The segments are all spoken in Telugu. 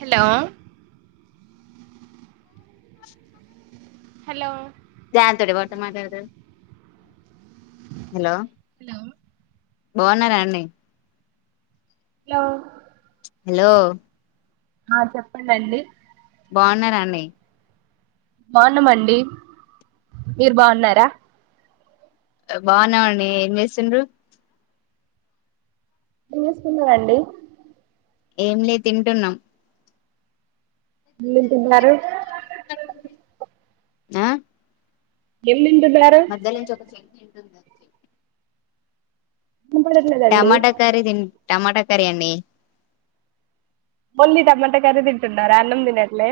హలో [unintelligible] హలో మాట్లాడుత హలో బాగున్నార అండీ హలో హలో ఆ చెప్పండి బాగున్నార అండి బాగున్నామండి మీరు బాగున్నారా బాగున్నామండీ ఏం చేస్తుండ్రు ఏం చేస్తూన్నారండి ఏం లే తింటున్నాం ఏమేం తింటున్నారు ఆ ఏం తింటున్నారు మధ్య నుంచి ఒకటి [inaudible] వినపడట్లేదండి టమాటా కర్రీ తిం టమాటా కర్రీ అండి ఓన్లీ టమాటా కర్రీ తింటున్నార రా అన్నం తిినట్లే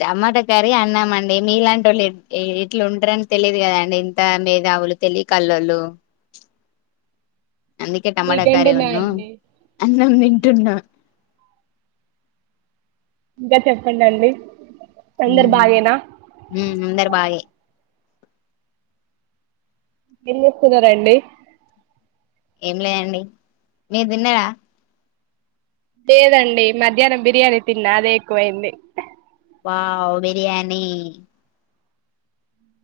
టమాటా కర్రీ అన్నామండి మీ ఇలాంటి వాళ్ళు ఇట్లు ఉంటారని తెలియదు కదాండి ఇంత మేధావులు తెలివి కళ్ళోళ్ళు అందుకే టమాటా మీకేం కర్రీ నూ తిన్నారండి అన్నం తింటున్న ఇంకా చెప్పండి అండి హుమ్ అందరు బాగే ఏం చేస్తున్నారండి ఏం లేదండి మీరు తిన్నార లేదండి మధ్యాహ్నం బిర్యానీ తిన్నా అదే ఎక్కువైంది వావ్ బిర్యానీ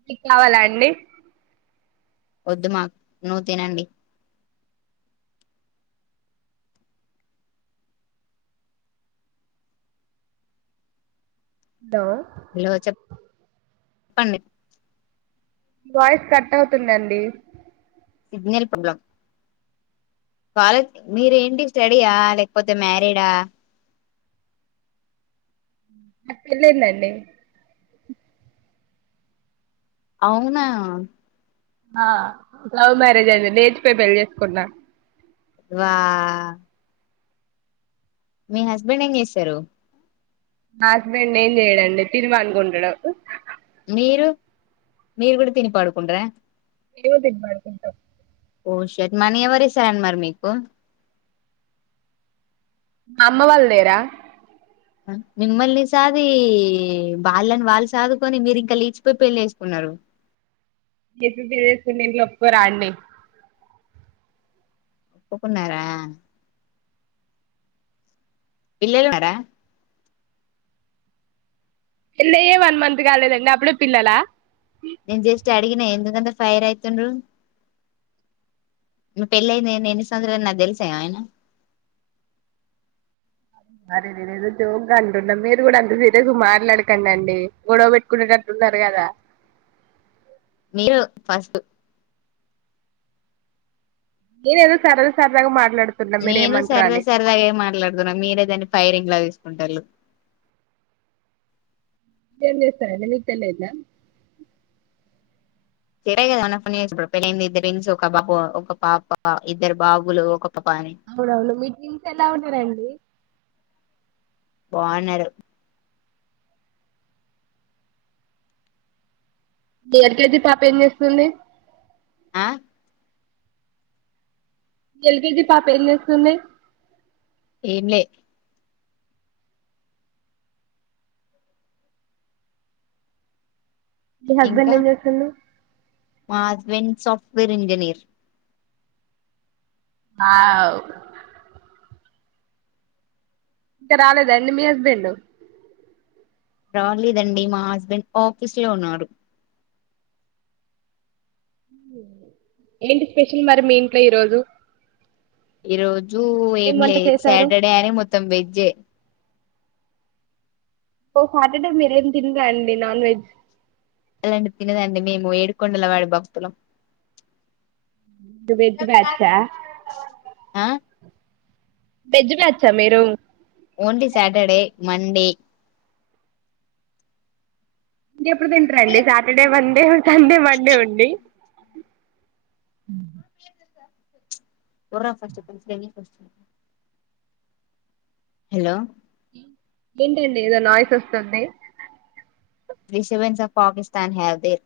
మీకు కావాలా అండి వద్దు మా నువ్వు తినండి తింటావా హలో చె చెప్పండి వాయిస్ కట్ అవుతుందండి సిగ్నల్ ప్రాబ్లం కాలేజ్ మీరేంటి స్టడీయా లేకపోతే మ్యారీడా నాక్ పెళ్లయిందండి అవునా లవ్ మ్యారేజ్ అయింది లేచిపోయి పెళ్లిి చేసుకున్నా వా మీ హస్బెండ్ ఏం చేస్తారు మా హస్బెండ్ ఏం చెయడండి తిని పంకుంటాడు మీరు మీరు కూడా తినిపడుకుంటరా నేను తిని పడుకుంటా ఓ షట్ మనీ ఎవరిస్తారండీ మరి మీకు మా అమ్మ వాల్లేరా మిమ్మల్ని సాది వాళ్ళని వాళ్ళు సాదుకొని మీరు ఇంకా లేచిపోయి పెళ్లిిేసుకున్నారు ఎటుంటే చేసుకుంటే ఇంట్లో ఒప్పుకోరాండి ఒప్పుకున్నారా పిల్లలు [unintelligible] రా పెళ్లయే వన్ మంత్ కాలేదండి అప్పుడే పిల్లల నేను జస్ట్ అడిగినా ఎందుకంత ఫైర్ అయితుండ్రు మీ పెళ్ళయింది ఎన్ని ఎన్ని సంవస్రాలు నాకు తెలుసాయ ఐనా అరె రె ఏదో జోగ్గా అంటున్నా మీరు కూడా అంత సిరియస్గా మాట్లాడకండి అండి గొడవ పెట్టుకునేటట్టున్నారు కదా మీరు ఫస్ట్ నెన్ ఏదో సరద సరదాగా మా నేను సరదా సరదాగే మాట్లాడుతున్నా మీరే దాన్ని ఫైరింగ్ లా తీస్ ఉంటల్లు ఏంచేస్తారండీ మీకు పెళ్లయిందా సరే కదా [unintelligible] పెళ్లంది ఇద్దరు ట్విన్స్ ఒక బాబు ఒక పాప ఇద్దరు బాబులు ఒక పాప అని అవునవును మీ ట్విన్స్ ఎలా ఉన్నారండి బావున్నారు మీ ఎల్కేజీ పాప ఏం చేస్తుంది ఆ ఎల్ కే జి పాప ఏం చేస్తుంది ఏంలే మీ హస్బెండ్ ఇంకా ఏం చేస్తుండు మా హస్బెండ్ స వేర్ ఇంజినీర్ ఆవ్ ఇంకా రాలేదా అండి మీ హస్బెండ్ రాలేదండి మా హస్బెండ్ ఆఫీస్ లో ఉన్నారు ఏంటి స్పెషల్ మరి మీ ఇంట్లో ఈరోజు ఈ రోజు ఏం లే వంట చేశారు సాటర్డే అని మొత్తం వెజ్జే ఓహో సాటర్డేస్ మీరేం తినరా అండి నాన్ వెజ్ ఎలేండి తినదండి మేము ఏడుకొండల వాడి భక్తులం [inaudible] వెజ్ బ్యాచ్చా ఆ వెజ్ బ్యాచ్చా మీరు ఓన్లీ సాటర్డే మండే ఇంకేప్పుడు తింటారండి సాటర్డే మండే ఉన్ సండే మండే ఉండి [inaudible] పోర్రా ఫస్ట్ ఇక్కడినించి దెంగేయ్ ఫస్ట్ హలో ఏంటండి ఏదో నాయిస్ వస్తుంది disturbance of Pakistan have there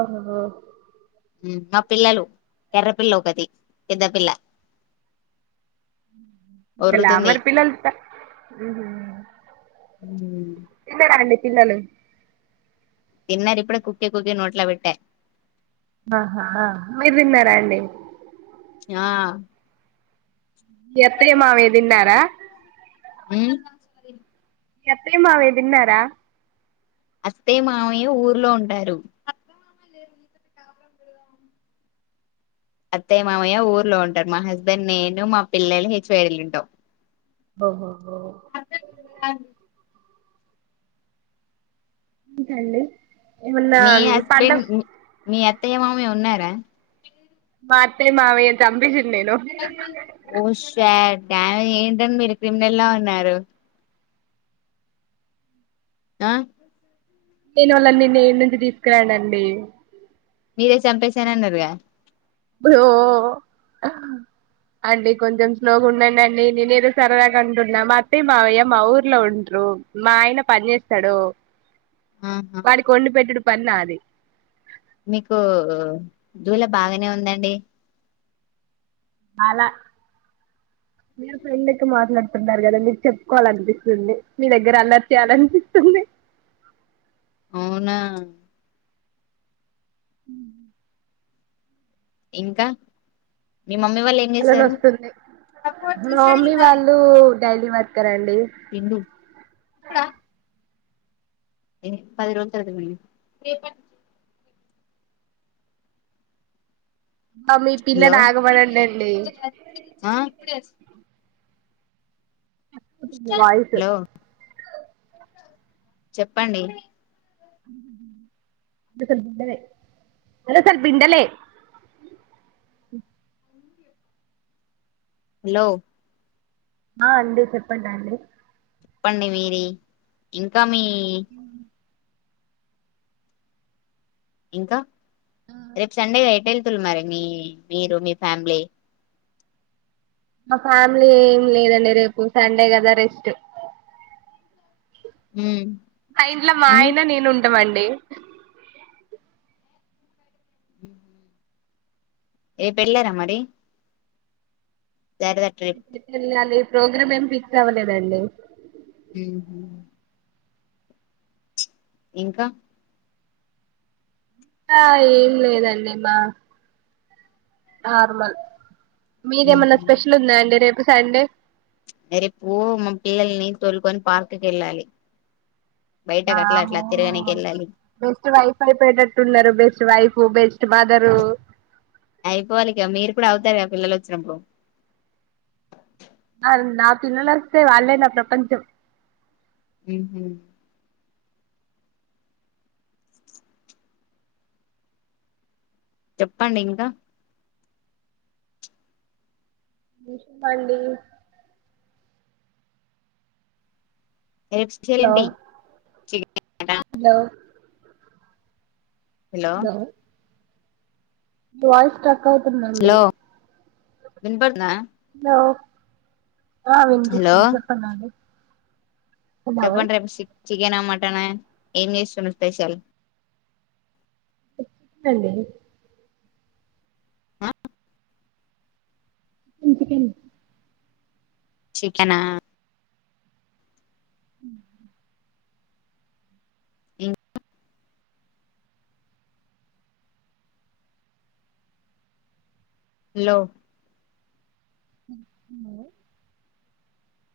ఓహొహో మా పిల్లలు ఎర్రపిల్ల ఒకతి పెద్ద పిల్ల మల్లా ఒర్రుతుంది అవరి పిల్లలు [inaudible] మ్ హు ఏందండి తిన్నారిప్పుడే కుక్కి కుక్కి నోట్లా పెట్టా ఆహా మీరు తిన్నారా అండి ఆ మీ అత్తయ్య మామయ్య తిన్నార మీ అత్తయ్య మామయ్య తిన్నారా అత్తయ్య మామయ్య ఊర్లో ఉంటారు అత్తయ్య మామయ్య ఊర్లో ఉంటారు మా హస్బెండ్ నేను మా పిల్లలు హెచ్వేడలుంటాం ఓహో అ ఇంకా అండి ఏమన్నా మీ పంట హస్బెండ్ మీ అత్తయ మామయ్య ఉన్నార మా అత్తయ్య మావయ్య తంబీ ఓ ష ట్ ఏంటండీ మీరు క్రిమినల్లా ఉన్నారు ఆ నేను వాళ్ళని నేను నుంచి తీసుకురానండి మీరే చంపేసారు అన్నారుగా ఓఅండి కొంచెం స్లోగా ఉండనండి నేనుదో సరదాగా అంటున్నా అత్తయ్య మామయ్య మా ఊర్లో ఉంటరు మా ఆయన పని చేస్తాడు ఆహా వాడి కి వండి పెట్టడం పని నాది మీకు దూల బాగానే ఉందండి అలా మీరు ఫ్రెండ్ లెక్క మాట్లాడుతున్నారు కదా మీకు చెప్పుకోవాలి అనిపిస్తుంది మీ దగ్గర అల్లర్ చేయాలనిపిస్తుంది అవునా అ ఇంకా మీ మమ్మీ వాళ్ళు ఏం అల్లరి చేసారు వస్తుంది మా మమ్మీ వాళ్ళు డైలీ వర్కర్ అండి బిందు ఇప్పుడ ఎప మీ పిల్లని ఆగమనండి హలో కట్ అవుతుంది వాయిస్ హలో చెప్పండి అవ బిండలే అదే స్వల్ బిండలే హలో ఆ అండి చెప్పండి అండి చెప్పండి మీరే ఇంకా మీ ఉ ఇంకా రేపు సండే కదా ఎటు వెళ్తున్నారు మరి మీ మీరు మీ ఫ్యామిలీ మా ఫ్యామిలీ ఏం లేదండి రేపు సండే కదా రెస్ట్ ఊ మా ఇంట్లో మా ఆయన నేను ఉంటామండి దే ఏ పళ్ల రా అ మరి శారదా ట్రిప్ అ అదే ప్రోగ్రామ్ ఏమి ఫిక్స్ అవ్వలేదండి. హ ఇంకా ఆ ఏం లేదండిమ్ మా నార్మల్ మీదేమన్నా ఉహు స్పెషల్ ఉన్నాయాండి రేపు. సండే ర రేపుూ మా పిల్లల్ని తొలుకొని పార్క్కి వెళ్ళాలి బయటకి అట్లా ఆమ అట్లా తిరగనికి వెళ్ళాలి బెస్ట్ వైఫ్ అయిపోయేటట్టున్నారు. బెస్ట్ వైఫ్ బెస్ట్ మదరు అయిపోవాలికి మీర్ ఇప్పుడు అవుతారు ఆ పిల్లలు వచ్చినప్పుడు ఆ, నా పిల్లలు వస్తే వాళ్ళే నా ప్రపంచం. అ చెప్పండి ఇంకా పండి యు హలో ఎడి [unintelligible] హలో హలో వాయిస్ట ఎక్క అవుతుందండి విన్ పడనా నవు ఆ వినిపించంది చెప్పండి అండి. చెప్పండ్రి రేపు సి చికెనా, మటన్ ఏం చేస్తుండ్రు స్పెషల్ ఎత్తండి ఆహ్ ఇంటికెళ్లి చికెనా హ్మ్ హలో ఎట్లున్నవే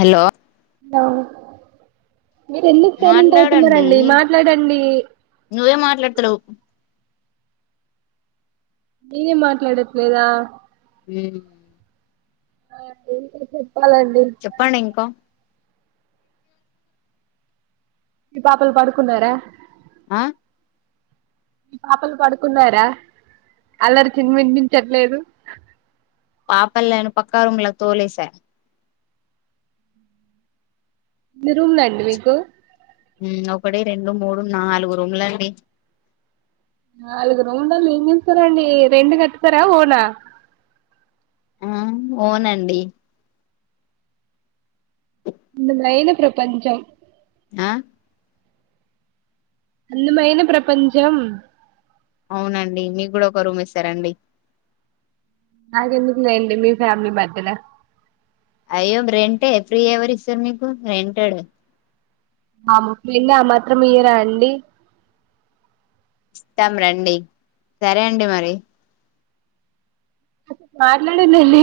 హలో ఆహ్ మీరు ఎందుకు స్టైలెంట్ మాట్లాడండి అవుతునరండి మాట్లాడండి. నువ్వే మాట్లాడతలేవు నేనే మాట్లాడట్లేదా. ఉహ్మ్ ఆ ఏంటండీ చెప్పండి ఇంకా మీ పాపలు పడుకున్నారా ఆ మీ పాపలు పడుకున్నారా అల్లరి మీకు వినిపించట్లేదు పాపల్ని నేను పక్క రూమ్ లోకి తోలేసా మీరూమ్ ఉందండి మీకు ఊ ఒకటి రెండు మూడు నాలుగు రూమ్లండి నాలుగు రూమ్ల లలో ఏం చేస్తారాండి రెంటు కడ్తరా ఓనా ఆ ఓనండి అందమైన ప్రపంచం ఆ అందమైన ప్రపంచం అవునండి మీకు కూడా ఒక రూమ్ ఇస్తారండి నాకు ఎందుకులేండి మీ ఫ్యామిలీ మధ్యల అయ్యో రెంటే ఫ్రీ ఎవరు ఇస్తారు మీకు రెంటేడ్ ఫ్రెండ్ ఆ మాత్రం ఇయ్యరండి ఇస్తాం రండి సరే అండి మరి మాట్లాడండి హె